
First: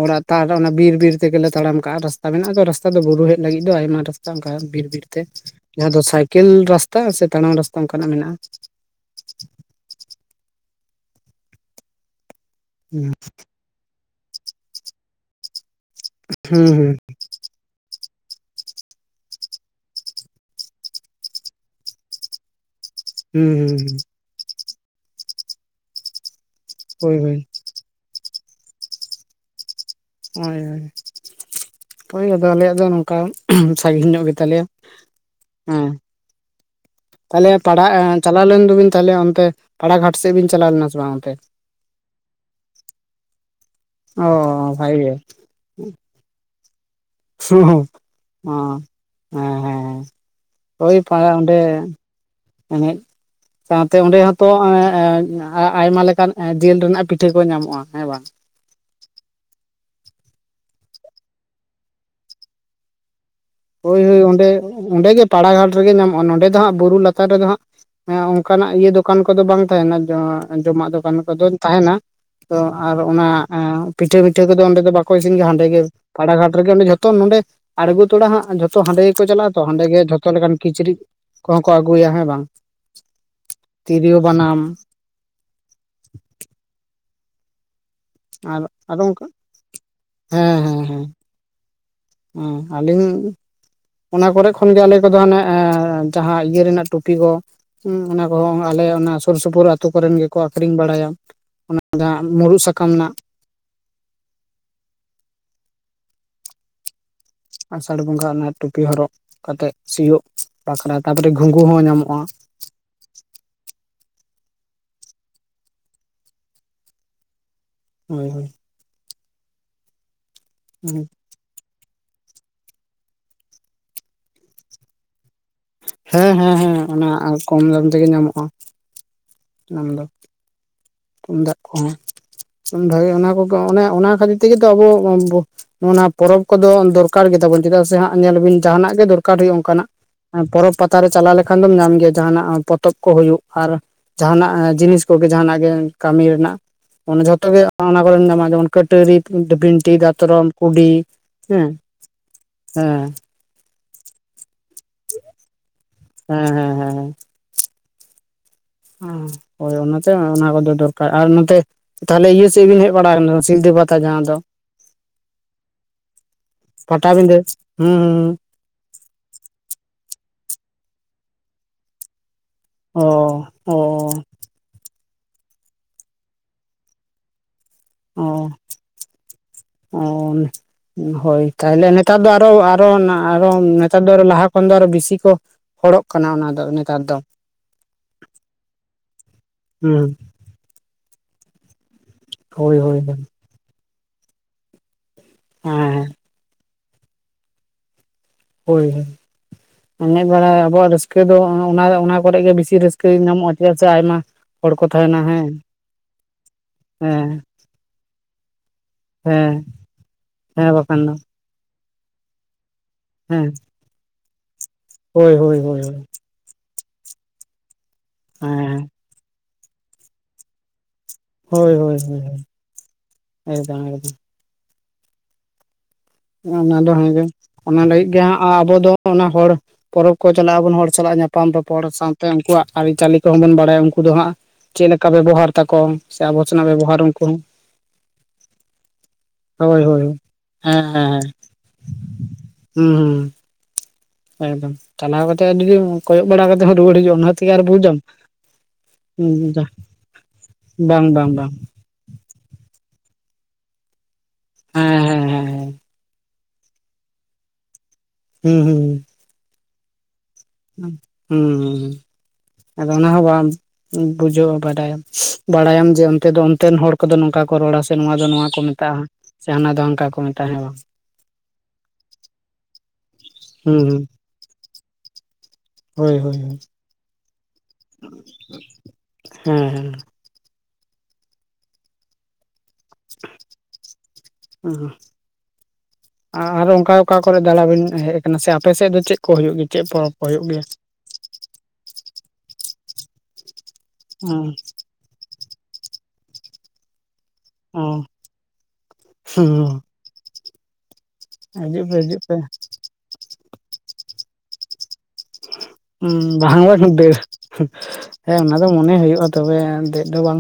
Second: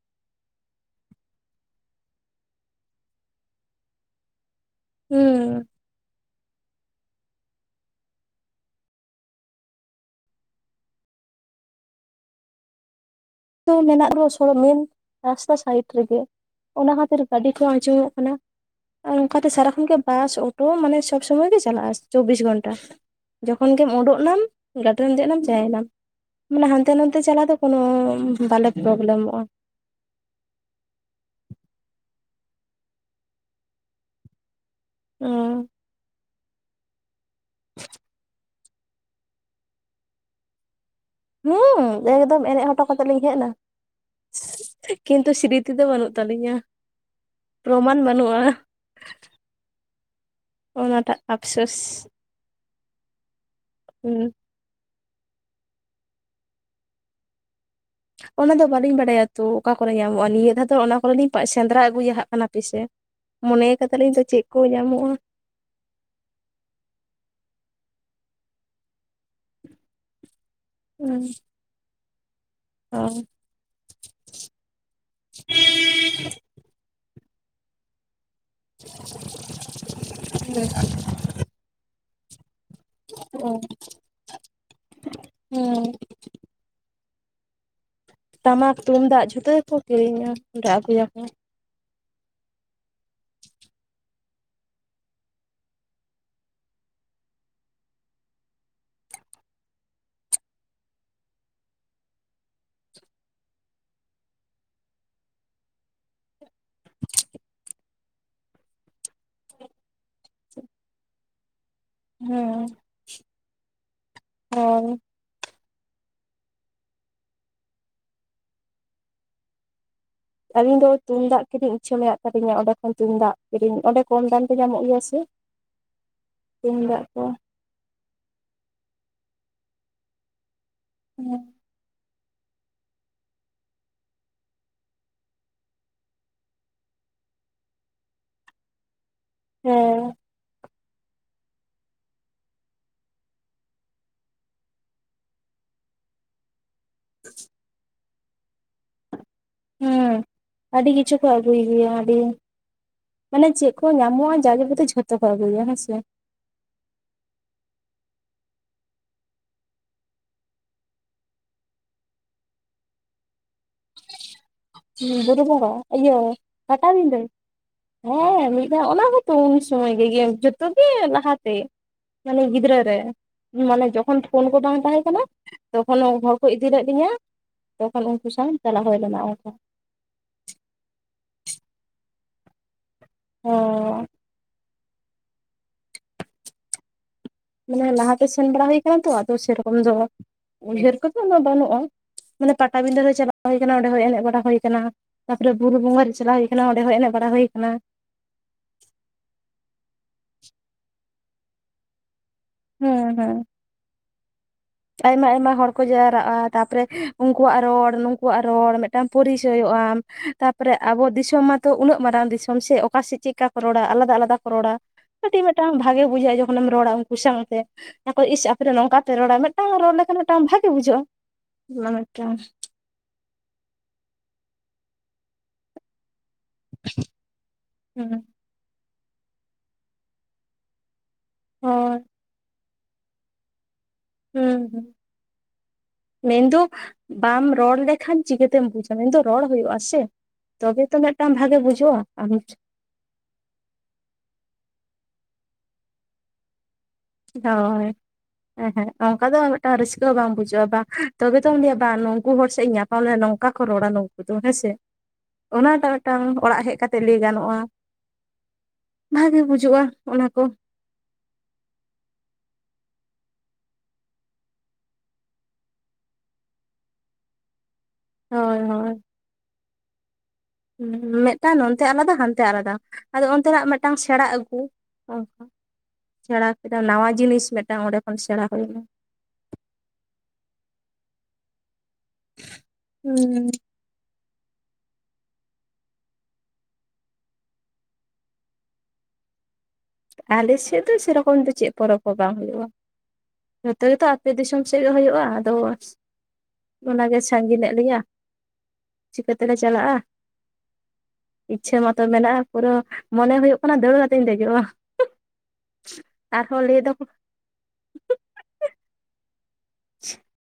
ᱚᱲᱟᱜ ᱛᱟᱲ ᱚᱱᱟ ᱵᱤᱨ ᱵᱤᱨ ᱛᱮᱜᱮᱞᱮ ᱛᱟᱲᱟᱢ ᱠᱟᱜᱼᱟ ᱨᱟᱥᱛᱟ ᱢᱮᱱᱟᱜᱼᱟ ᱟ ᱨᱟᱥᱛᱟ ᱫᱚ ᱵᱩᱨᱩ ᱦᱮᱡ ᱞᱟᱹᱜᱤᱫ ᱫᱚ ᱟᱭᱢᱟ ᱨᱟᱥᱛᱟ᱾ ᱚᱱᱠᱟ ᱵᱤᱨ ᱵᱤᱨ ᱛᱮ ᱦᱩᱸ ᱡᱟᱦᱟᱸ ᱫᱚ ᱥᱟᱭᱠᱮᱞ ᱨᱟᱥᱛᱟ ᱥᱮ ᱛᱟᱲᱟᱝ ᱨᱟᱥᱛᱟ ᱚᱱᱠᱟᱱᱟᱜ ᱢᱮᱱᱟᱜᱼᱟ᱾ ᱦᱩᱸ ᱛᱚ ᱢᱮᱱᱟᱜ ᱨᱮᱦ ᱥᱚᱲ ᱢᱮᱱ ᱨᱟᱥᱛᱟ ᱥᱟᱭᱤᱰ ᱨᱮᱜᱮ ᱚᱱᱟ ᱦᱩᱸ ᱠᱷᱟᱹᱛᱤᱨ ᱜᱟᱹᱰᱤ ᱠᱚᱦ ᱟᱸᱡᱚᱢᱚᱜ ᱠᱟᱱᱟ᱾ ᱟᱨ ᱚᱱᱠᱟᱛᱮ ᱥᱟᱨᱟᱠᱷᱚᱱᱜᱮ ᱵᱟᱥ ᱚᱴᱳ ᱢᱟᱱᱮ ᱥᱚᱵᱽ ᱥᱚᱢᱚᱭ ᱜᱮ ᱪᱟᱞᱟᱜᱼᱟ ᱪᱚᱵᱽᱵᱤᱥ ᱜᱷᱚᱱᱴᱟ᱾ ᱦᱩᱸ ᱡᱚᱠᱷᱚᱱ ᱦᱩᱸ ᱜᱮᱢ ᱩᱰᱩᱠ ᱱᱟᱢ ᱜᱟᱹᱰᱤ ᱨᱮᱢ ᱫᱮᱡ ᱮᱱᱟᱢ ᱪᱟᱭᱱᱟᱢ ᱢᱟᱱᱮ ᱦᱟᱱᱛᱮ ᱦᱳᱭ ᱱᱟᱛᱮ ᱦᱳᱭ ᱪᱟᱞᱟ ᱫᱚ ᱠᱳᱚᱱᱳ ᱵᱟᱞᱮ ᱯᱨᱚᱵᱞᱮᱢᱚᱜᱼᱟ᱾ ᱦᱳᱭ ᱦᱳᱭ, ᱦᱳᱭ ᱟᱫᱚ ᱟᱞᱮᱭᱟᱜ ᱫᱚ ᱱᱚᱝᱠᱟ ᱥᱟᱺᱜᱤᱧ ᱧᱚᱜ ᱜᱮᱛᱟᱞᱮᱭᱟ᱾ ᱦᱩᱸ ᱦᱮᱸ ᱛᱟᱦᱚᱞᱮ ᱯᱟᱲᱟ ᱪᱟᱞᱟᱣ ᱞᱮᱱ ᱫᱚᱵᱤᱱ ᱛᱟᱦᱚᱞᱮ ᱚᱱᱛᱮ ᱯᱟᱲᱟᱜᱷᱟᱴ ᱥᱮᱫ ᱵᱤᱱ ᱪᱟᱞᱟᱣ ᱞᱮᱱᱟ ᱥᱮ ᱵᱟᱝ? ᱚᱱᱛᱮ ᱦᱩᱸ ᱮᱠᱫᱚᱢ ᱮᱱᱮᱡ ᱦᱚᱴᱚ ᱠᱟᱛᱮᱜ ᱞᱤᱧ ᱦᱮᱡ ᱮᱱᱟ ᱚ ᱵᱷᱟᱜᱮ ᱜᱮ ᱠᱤᱱᱛᱩ ᱥᱨᱤ ᱛᱤ ᱫᱚ ᱵᱟᱹᱱᱩᱜ ᱛᱟᱹᱟᱞᱤᱧᱟ᱾ ᱦᱮᱸ ᱦᱮᱸᱮᱸ ᱚᱱᱟᱴᱟᱜ ᱦᱳᱭᱯᱟᱸᱲᱮ ᱚᱸᱰᱮ ᱟᱯᱥᱳᱥ ᱮᱱᱮᱡ ᱥᱟᱶᱛᱮ ᱚᱸᱰᱮ ᱦᱩᱸ ᱦᱚᱸᱛᱚ ᱟᱭᱢᱟ ᱞᱮᱠᱟᱱ ᱡᱤᱞ ᱨᱮᱱᱟᱜ ᱯᱤᱴᱷᱟᱹ ᱠᱚ ᱧᱟᱢᱚᱜᱼᱟ ᱦᱮᱸ ᱵᱟᱝ᱾ ᱚᱱᱟᱫᱚ ᱵᱟᱹᱞᱤᱧ ᱵᱟᱰᱟᱭᱟ ᱛᱚ ᱚᱠᱟ ᱠᱚᱨᱮ ᱧᱟᱢᱚᱜᱼᱟ ᱱᱤᱭᱟᱹ ᱫᱷᱟᱣ ᱫᱚ ᱚᱱᱟ ᱠᱚᱨᱮ ᱞᱤᱧ ᱥᱮᱸᱫᱽᱨᱟ ᱟᱹᱜᱩᱭᱟᱦᱟᱜ ᱠᱟᱱᱟ ᱯᱮᱥᱮ ᱢᱚᱱᱮ ᱠᱟᱫᱟᱞᱤᱧ ᱫᱚ ᱪᱮᱫ ᱠᱚ ᱧᱟᱢᱚᱜᱼᱟ᱾ ᱯᱟᱲᱟ ᱜᱷᱟᱴ ᱨᱮᱜᱮ ᱧᱟᱢᱚᱜᱼᱟ ᱱᱚᱸᱰᱮ ᱫᱚ ᱦᱟᱸᱜ ᱵᱩᱨᱩ ᱞᱟᱛᱟᱨ ᱨᱮᱫᱚ ᱦᱟᱸᱜ ᱦᱮᱸ ᱚᱱᱠᱟᱱᱟᱜ ᱤᱭᱟᱹ ᱫᱚᱠᱟᱱ ᱠᱚᱫᱚ ᱵᱟᱝ ᱛᱟᱦᱮᱱᱟ ᱡᱟᱦᱟᱸ ᱡᱚᱢᱟᱜ ᱦᱮᱸ ᱫᱚᱠᱟᱱ ᱠᱚᱫᱚᱧ ᱛᱟᱦᱮᱱᱟ ᱛᱚ ᱟᱨ ᱚᱱᱟ ᱯᱤᱴᱷᱟᱹ ᱯᱤᱴᱷᱟᱹ ᱠᱚᱫᱚ ᱚᱸᱰᱮ ᱫᱚ ᱵᱟᱠᱚ ᱤᱥᱤᱱ ᱜᱮᱭᱟ ᱦᱟᱸᱰᱮ ᱜᱮ ᱯᱟᱟᱲᱲᱟ ᱜᱷᱟᱴ ᱨᱮᱜᱮ ᱚᱸᱰᱮ ᱡᱷᱚᱛᱚ ᱱᱚᱸᱰᱮ ᱟᱬᱜᱩ ᱛᱚᱲᱟ ᱦᱟᱸᱜ ᱛᱚ ᱦᱟᱸᱰᱮ ᱜᱮᱠᱚ ᱪᱟᱞᱟᱜᱼᱟ ᱛᱚ ᱚᱸᱰᱮ ᱜᱮ ᱡᱷᱚᱛᱚ ᱞᱮᱠᱟᱱ ᱠᱤᱪᱨᱤᱤᱡ ᱠᱚᱦᱚᱸ ᱠᱚ ᱟᱹᱜᱩᱭᱟ ᱦᱮᱸ ᱵᱟᱝ᱾ ᱛᱤᱨᱭᱳ ᱵᱟᱱᱟᱢ ᱦᱸ ᱦᱮᱸ ᱟᱨ ᱴᱟᱢᱟᱠ ᱟᱨᱚ ᱛᱩᱢᱫᱟᱜ ᱚᱱᱠᱟ ᱡᱷᱩᱫᱟᱹ ᱜᱮᱠᱚ ᱠᱤᱨᱤᱧᱟ ᱦᱮᱸ ᱱᱚᱰᱮ ᱦᱮᱸ ᱦᱮᱸ ᱟᱹᱜᱩᱭᱟ ᱠᱚ᱾ ᱦᱮᱸ ᱟᱹᱞᱤᱧ ᱚᱱᱟ ᱠᱚᱨᱮ ᱠᱷᱚᱱ ᱜᱮ ᱟᱞᱮ ᱠᱚᱫᱚ ᱦᱟᱱᱮ ᱡᱟᱦᱟᱸ ᱤᱭᱟᱹ ᱨᱮᱱᱟᱜ ᱴᱩᱯᱤ ᱠᱚ ᱦᱮᱸ ᱚᱱᱟ ᱠᱚᱦᱚᱸ ᱟᱞᱮ ᱚᱱᱟ ᱥᱩᱨ ᱥᱩᱯᱩᱨ ᱟ ᱟᱹᱛᱩ ᱠᱚᱨᱮᱱ ᱜᱮᱠᱚ ᱟᱠᱷᱨᱤᱧ ᱵᱟᱲᱟᱭᱟ ᱚᱱᱟ ᱡᱟᱦᱟᱸ ᱢᱩᱨᱩᱫ ᱥᱟᱠᱟᱢ ᱨᱮᱱᱟᱜ ᱟᱥᱟᱲ ᱵᱚᱸᱜᱟ ᱚᱱᱟ ᱴᱩᱯᱤ ᱦᱚᱨᱚᱜ ᱠᱟᱛᱮᱜ ᱥᱤᱭᱳᱜ ᱵᱟᱠᱷᱨᱟ ᱛᱟᱯᱚᱨᱮ ᱜᱩᱸᱜᱩ ᱦᱚᱸ ᱧᱟᱢᱚᱜ-ᱟ ᱦᱮᱸ ᱦᱮᱸ ᱦᱳᱭ ᱦᱳᱭ ᱟᱞᱤᱧ ᱫᱚ ᱛᱩᱢᱫᱟᱜ ᱠᱤᱨᱤᱧ ᱤᱪᱪᱷᱟᱹ ᱢᱮᱱᱟᱜ ᱛᱟᱞᱤᱧᱟ ᱚᱸᱰᱮ ᱠᱷᱚᱱ ᱛᱩᱢᱫᱟᱜ ᱠᱤᱨᱤᱧ ᱚᱸᱰᱮ ᱠᱚᱢ ᱫᱟᱢ ᱛᱮ ᱧᱟᱢᱚᱜ ᱜᱮᱭᱟ ᱥᱮ ᱦᱮᱸ ᱦᱮᱸ ᱦᱮᱸ ᱛᱩᱢᱫᱟᱜ ᱚᱱᱟ ᱠᱚ ᱠᱚᱢ ᱫᱟᱢ ᱛᱮᱜᱮ ᱧᱟᱢᱚᱜ-ᱟ ᱚᱱᱟ ᱫᱚ ᱦᱮᱸ ᱛᱩᱢᱫᱟᱜ ᱠᱚᱦᱚᱸ ᱛᱩᱢᱟᱜᱮ ᱚᱱᱟ ᱠᱚ ᱚᱱᱮ ᱚᱱᱟ ᱠᱷᱟᱹᱛᱤᱨ ᱛᱮᱜᱮ ᱛᱚ ᱟᱵᱚ ᱱᱚᱜ ᱱᱚᱣᱟ ᱯᱚᱨᱚᱵᱽ ᱠᱚᱫᱚ ᱫᱚᱨᱠᱟᱨ ᱜᱮᱛᱟᱵᱚᱱ ᱪᱮᱫᱟᱜ ᱥᱮ ᱦᱟᱸᱜ ᱧᱮᱞ ᱵᱤᱱ ᱡᱟᱦᱟᱱᱟᱜ ᱜᱮ ᱫᱚᱨᱠᱟᱨ ᱦᱩᱭᱩᱜ ᱚᱱᱠᱟᱱᱟᱜ ᱯᱚᱨᱚᱵᱽ ᱯᱟᱛᱮ ᱪᱟᱞᱟᱣ ᱞᱮᱠᱷᱟᱱ ᱫᱚᱢ ᱧᱟᱢ ᱜᱮᱭᱟ ᱡᱟᱦᱟᱱᱟᱜ ᱯᱚᱛᱚᱵ ᱠᱚ ᱦᱩᱭᱩᱜ ᱟᱨ ᱡᱟᱦᱟᱱᱟᱜ ᱡᱤᱱᱤᱥ ᱠᱚᱜᱮ ᱡᱟᱦᱱᱟᱜ ᱜᱮ ᱠᱟᱹᱢᱤ ᱨᱮᱱᱟᱜ ᱚᱱᱮ ᱡᱷᱚᱛᱚ ᱜᱮ ᱚᱱᱟ ᱠᱚᱨᱮ ᱧᱟᱢᱟ ᱡᱮᱢᱚᱱ ᱠᱟᱹᱴᱟᱹᱨᱤ ᱾ ᱵᱷᱤᱱᱴᱤ ᱦᱮᱸ ᱫᱟᱛᱨᱚᱢ ᱠᱩᱰᱤ ᱟᱹᱰᱤ ᱠᱤᱪᱷᱩ ᱠᱚ ᱟᱹᱜᱩᱭ ᱦᱮᱸ ᱜᱮᱭᱟ ᱟᱹᱰᱤ ᱦᱮᱸ ᱢᱟᱱᱮ ᱪᱮᱫ ᱠᱚ ᱧᱟᱢᱚᱜ-ᱟ ᱡᱟᱜᱮ ᱵᱚᱛᱤ ᱡᱷᱚᱛᱚ ᱠᱚ ᱟᱹᱜᱩᱭᱟ ᱦᱮᱸᱥᱮ ᱦᱮᱸ ᱦᱮᱸᱦᱮᱸ ᱦᱳᱭ ᱚᱱᱟᱛᱮ ᱚᱱᱟ ᱠᱚᱫᱚ ᱫᱚᱨᱠᱟᱨ ᱟᱨ ᱱᱚᱛ ᱛᱟᱦᱚᱞᱮ ᱤᱭᱟᱹ ᱥᱮᱫ ᱵᱮᱱ ᱦᱮᱡ ᱵᱟᱲᱟ ᱟᱠᱟᱱᱟ ᱥᱤᱞᱫᱟᱹ ᱯᱟᱛᱟ ᱡᱟᱦᱟᱸ ᱫᱚ ᱵᱩᱨᱩ ᱵᱚᱸᱵᱟ ᱤᱭᱟᱹ ᱯᱟᱴᱟᱵᱤᱸᱫᱟᱹ ᱦᱮᱸ ᱢᱤᱫ ᱫᱷᱟᱣ ᱚᱱᱟ ᱛᱚ ᱩᱱ ᱥᱚᱢᱚᱭ ᱜᱮ ᱡᱚᱛᱷᱚ ᱜᱮ ᱞᱟᱦᱟ ᱛᱮ ᱢᱟᱱᱮ ᱜᱤᱫᱽᱨᱟᱹ ᱦᱩᱸ ᱚ ᱢᱟᱱᱮ ᱚ ᱡᱚᱠᱷᱚᱱ ᱯᱷᱳᱱ ᱠᱚ ᱵᱟᱝ ᱛᱟᱦᱮᱸ ᱠᱟᱱᱟ ᱛᱚᱠᱷᱚᱱ ᱦᱚᱲ ᱠᱚ ᱤᱫᱤ ᱞᱮᱫ ᱞᱤᱧᱟᱹ ᱛᱚᱠᱷᱚᱱ ᱩᱱᱠᱩ ᱥᱟᱶ ᱚ ᱪᱟᱞᱟᱣ ᱦᱩᱭ ᱞᱮᱱᱟ ᱚᱱᱠᱟ ᱚ ᱦᱳᱭ ᱛᱟᱦᱞᱮ ᱱᱮᱛᱟᱨ ᱫᱚ ᱟᱨᱦᱚ ᱟᱨᱦᱚ ᱟᱨᱦᱚ ᱱᱮᱛᱟᱨ ᱫᱚ ᱞᱟᱦᱟ ᱛᱚᱠᱷᱚᱱ ᱫᱚ ᱟᱨᱚ ᱵᱮᱥᱤ ᱠᱚ ᱦᱚᱲᱚᱜ ᱠᱟᱱᱟ ᱚᱱᱟ ᱫᱚ ᱱᱮᱛᱟᱨ ᱫᱚ ᱢᱟᱱᱮ ᱞᱟᱦᱟᱛᱮ ᱥᱮᱱ ᱵᱟᱲᱟ ᱦᱳᱭ ᱟᱠᱟᱱᱟ ᱛᱚ ᱟᱫᱚ ᱥᱮᱨᱚᱠᱚᱢ ᱫᱚ ᱦᱩᱸ ᱩᱭᱦᱟᱹᱨ ᱠᱚᱫᱚ ᱩᱱᱟᱹᱜ ᱵᱟᱹᱱᱩᱜᱼᱟ ᱾ ᱢᱟᱱᱮ ᱦᱳᱭ ᱦᱳᱭ ᱯᱟᱴᱟᱵᱤᱫᱟᱹ ᱨᱮ ᱪᱟᱞᱟᱣ ᱦᱳᱭ ᱠᱟᱱᱟ ᱚᱸᱰᱮ ᱦᱚᱸ ᱮᱱᱮᱡ ᱵᱟᱲᱟ ᱦᱳᱭ ᱠᱟᱱᱟ ᱾ ᱛᱟᱯᱚᱨᱮ ᱵᱩᱨᱩ ᱵᱚᱸᱜᱟ ᱦᱮᱸ ᱨᱮ ᱪᱟᱞᱟᱣ ᱦᱳᱭ ᱟᱠᱟᱱᱟ ᱚᱸᱰᱮ ᱦᱚᱸ ᱮᱱᱮᱡ ᱵᱟᱲᱟ ᱦᱳᱭ ᱟᱠᱟᱱᱟ ᱾ ᱦᱳᱭ ᱦᱳᱭ ᱮᱱᱮᱡ ᱵᱟᱲᱟᱭ ᱟᱵᱚᱣᱟᱜ ᱨᱟᱹᱥᱠᱟᱹ ᱫᱚ ᱚᱱᱟ ᱠᱚᱨᱮ ᱜᱮ ᱵᱤᱥᱤ ᱦᱮᱸ ᱨᱟᱹᱥᱠᱟᱹ ᱦᱮᱸ ᱧᱟᱢᱚᱜᱼᱟ ᱾ ᱴᱷᱤᱠ ᱟᱪᱷᱮ ᱟᱭᱢᱟ ᱾ ᱟᱭᱢᱟ ᱟᱭᱢᱟ ᱦᱚᱲ ᱠᱚ ᱡᱟᱣᱨᱟᱜᱼᱟ, ᱛᱟᱨᱯᱚᱨᱮ ᱦᱮᱸ ᱩᱱᱠᱩᱣᱟᱜ ᱨᱚᱲ ᱱᱩᱠᱩᱣᱟᱜ ᱨᱚᱲ ᱢᱤᱫᱴᱟᱱ ᱦᱮᱸ ᱯᱚᱨᱤᱪᱚᱭᱚᱜᱼᱟᱢ ᱦᱮᱸ ᱛᱟᱯᱚᱨᱮ ᱵᱟᱠᱷᱟᱱ ᱟᱵᱚ ᱫᱚ ᱫᱤᱥᱚᱢ ᱢᱟ ᱛᱚ ᱩᱱᱟᱹᱜ ᱢᱟᱨᱟᱝ ᱫᱤᱥᱚᱢ ᱥᱮ ᱚᱠᱟ ᱥᱮᱫ ᱪᱮᱜᱼᱠᱟ ᱦᱮᱸ ᱠᱚ ᱨᱚᱲᱟ ᱟᱞᱟᱫᱟ ᱟᱞᱟᱫᱟ ᱠᱚ ᱨᱚᱲᱟ ᱦᱳᱭ ᱠᱟᱹᱴᱤᱡ ᱦᱳᱭ ᱢᱤᱫᱴᱟᱝ ᱦᱳᱭ ᱵᱷᱟᱜᱮ ᱵᱩᱡᱷᱽ ᱟ, ᱡᱚᱠᱷᱚᱱ ᱮᱢ ᱨᱚᱲᱟ ᱩᱱᱠᱩ ᱥᱟᱶᱛᱮ ᱟᱠ ᱤᱥ ᱟᱯᱮ ᱦᱮᱸ ᱱᱚᱝᱠᱟ ᱯᱮ ᱨᱚᱲᱟ ᱾ ᱦᱮᱸ ᱨᱚᱲ ᱞᱮᱠᱷᱟᱱ ᱢᱤᱫᱴᱟᱝ ᱵᱷᱟᱜᱮ ᱵᱩᱡᱷᱟᱹᱜᱼᱟ ᱾ ᱦᱳᱭ ᱦᱳᱭ ᱦᱳᱭ ᱮᱠᱫᱚᱢ ᱮᱠᱫᱚᱢ ᱚᱱᱟ ᱫᱚ ᱦᱮᱸᱜᱮ ᱚᱱᱟ ᱞᱟᱹᱜᱤᱫ ᱜᱮ ᱦᱩᱸ ᱟᱵᱚ ᱫᱚ ᱚᱱᱟ ᱦᱚᱲ ᱯᱚᱨᱚᱵᱽ ᱠᱚ ᱪᱟᱞᱟᱜ ᱟᱵᱚᱱ ᱦᱚᱲ ᱥᱟᱞᱟᱜ ᱧᱟ ᱯᱟᱢ ᱨᱚᱯᱚᱲ ᱦᱳᱭ ᱥᱟᱶᱛᱮ ᱩᱱᱠᱩᱣᱟᱜ ᱟᱹᱨᱤᱪᱟᱹᱞᱤ ᱠᱚᱦᱚᱸ ᱵᱚᱱ ᱵᱟᱲᱟᱭᱟ ᱾ ᱩᱱᱠᱩ ᱫᱚ ᱦᱟᱸᱜ ᱦᱩᱸ ᱦᱩᱸ ᱪᱮᱫ ᱞᱮᱠᱟ ᱵᱮᱵᱚᱦᱟᱨ ᱛᱟᱠᱚᱣᱟ ᱥᱮ ᱟᱵᱚ ᱢᱮᱱᱫᱚ ᱥᱮᱱᱟᱜ ᱵᱮᱵᱚᱦᱟᱨ ᱩᱱᱠᱩ ᱦᱚᱸ ᱵᱟᱢ ᱨᱚᱲ ᱫᱚ ᱨᱚᱲ ᱦᱩᱭᱩᱜᱼᱟ ᱦᱳᱭ ᱥᱮ ᱦᱳᱭ ᱦᱮᱸ ᱛᱚᱵᱮ ᱦᱮᱸ ᱛᱚ ᱦᱮᱸ ᱢᱤᱫᱴᱟᱝ ᱵᱷᱟᱜᱮ ᱵᱩᱡᱷᱩᱜᱼᱟ [unintelligible] ᱦᱩᱸ ᱦᱩᱸ ᱾ ᱮᱠᱫᱚᱢ ᱪᱟᱞᱟᱣ ᱠᱟᱛᱮᱜ ᱡᱩᱫᱤᱢ ᱠᱚᱭᱚᱜ ᱵᱟᱲᱟ ᱠᱟᱛᱮ ᱦᱚᱸ ᱨᱩᱣᱟᱹᱲ ᱦᱤᱡᱩᱜ ᱟᱢ ᱚᱱᱟ ᱛᱮᱜᱮ ᱟᱨᱠᱤ ᱵᱩᱡᱽ ᱟᱢ ᱮᱸ ᱦᱮᱸᱜ ᱚᱱᱠᱟ ᱫᱚ ᱢᱤᱫᱴᱟᱝ ᱨᱟᱹᱥᱠᱟᱹ ᱦᱚᱸ ᱵᱟᱝ ᱵᱩᱡᱷᱟᱹᱜᱼᱟ ᱵᱟᱝ ᱛᱚᱵᱮ ᱛᱚ ᱞᱟᱹᱭᱟ ᱱᱩᱠᱩ ᱦᱚᱲ ᱥᱮᱫ ᱤᱧ ᱧᱟᱯᱟᱢ ᱞᱮᱱᱟ ᱱᱚᱝᱠᱟ ᱠᱚ ᱨᱚᱲᱟ ᱱᱚᱝ ᱦᱮᱸᱥᱮ ᱦᱮᱸ ᱦᱮᱸ ᱚᱱᱟᱴᱟᱜ ᱢᱤᱫᱴᱟᱱ ᱚᱲᱟᱜ ᱦᱮᱡ ᱠᱟᱛᱮᱫ ᱞᱟᱹᱭ ᱜᱟᱱᱚᱜᱼᱟ ᱾ ᱦᱩᱸ ᱦᱩᱸ ᱾ ᱵᱷᱟᱜᱮ ᱵᱩᱡᱩᱜᱼᱟ ᱾ ᱚᱱᱟ ᱠᱚ ᱦᱩᱸ ᱦᱩᱸ ᱟᱫᱚ ᱚᱱᱟ ᱦᱚᱸ ᱵᱟᱢ ᱵᱩᱡᱷᱟᱹᱜᱼᱟ ᱵᱟᱰᱟᱭᱟᱢ ᱵᱟᱲᱟᱭᱟᱢ ᱡᱮ ᱚᱱᱛᱮ ᱫᱚ ᱚᱱᱛᱮᱱ ᱦᱚᱲ ᱠᱚᱫᱚ ᱱᱚᱝᱠᱟ ᱠᱚ ᱨᱚᱲᱟ ᱥᱮ ᱱᱚᱣᱟ ᱫᱚ ᱱᱚᱣᱟ ᱦᱳᱭ ᱠᱚ ᱦᱳᱭ ᱢᱮᱛᱟᱜᱼᱟ ᱥᱮ ᱦᱟᱱᱟ ᱫᱚ ᱦᱟᱝᱠᱟ ᱠᱚ ᱢᱮᱛᱟᱜᱼᱟ, ᱦᱮᱸ ᱵᱟᱝ ᱢᱤᱫᱴᱟᱝ ᱱᱚᱱᱛᱮ ᱟᱞᱟᱫᱟ ᱦᱟᱱᱛᱮ ᱟᱞᱟᱫᱟ ᱟᱫᱚ ᱚᱱᱛᱮᱱᱟᱜ ᱦᱮᱸ ᱵᱟᱝ ᱦᱩᱸ ᱢᱤᱫᱴᱟᱝ ᱦᱩᱸ ᱥᱮᱬᱟ ᱟᱹᱜᱩ ᱚᱱᱠᱟ ᱥᱮᱬᱟ ᱠᱮᱫᱟᱢ ᱱᱟᱣᱟ ᱡᱤᱱᱤᱥ ᱢᱤᱫᱴᱟᱝ ᱚᱸᱰᱮ ᱠᱷᱚᱱ ᱥᱮᱬᱟ ᱦᱩᱭᱱᱟ ᱦᱮᱸ ᱦᱮᱸ ᱾ [inaudible] ᱦᱩᱸ [unintelligible] ᱟᱨᱚ ᱚᱱᱠᱟ ᱚᱠᱟ ᱠᱚᱨᱮ ᱫᱟᱬᱟ ᱵᱤᱱ ᱦᱮᱡ ᱟᱠᱟᱱᱟ ᱥᱮ ᱟᱯᱮ ᱥᱮᱫ ᱫᱚ ᱪᱮᱫ ᱠᱚ ᱦᱩᱭᱩᱜ ᱜᱮ ᱪᱮᱫ ᱯᱨᱚᱵ? ᱟᱞᱮ ᱥᱮᱫ ᱫᱚ ᱥᱮᱨᱚᱠᱚᱢ ᱫᱚ ᱪᱮᱫ ᱯᱚᱨᱚᱵᱽ ᱠᱚ ᱵᱟᱝ ᱦᱳᱭᱳᱜᱼᱟ ᱾ ᱡᱚᱛᱚ ᱜᱮᱛᱚ ᱟᱯᱮ ᱫᱤᱥᱚᱢ ᱥᱮᱫ ᱜᱮ ᱦᱳᱭᱳᱜᱼᱟ, ᱟᱫᱚ ᱚᱱᱟᱜᱮ ᱥᱟᱺᱜᱤᱧ ᱮᱫ ᱞᱮᱭᱟ, ᱚ ᱪᱤᱠᱟᱹ ᱛᱮᱞᱮ ᱦᱩᱸ ᱪᱟᱞᱟᱜᱼᱟ? ᱤᱪᱪᱷᱟᱹ ᱦᱤᱡᱩᱜ ᱯᱮ ᱢᱟᱛᱚ ᱦᱤᱡᱩᱜ ᱯᱮ ᱢᱮᱱᱟᱜᱼᱟ ᱯᱩᱨᱟᱹ ᱢᱚᱱᱮ ᱦᱳᱭᱳᱜ ᱠᱟᱱᱟ ᱫᱟᱹᱲ ᱠᱟᱛᱮᱧ ᱫᱮᱡᱚᱜᱼᱟ ᱾ [unintelligible] ᱫᱚ ᱦᱮᱸ ᱚᱱᱟ ᱫᱚ ᱢᱚᱱᱮ ᱦᱳᱭᱳᱜᱼᱟ ᱾ ᱛᱚᱵᱮ ᱫᱮᱡ ᱫᱚ ᱵᱟᱝ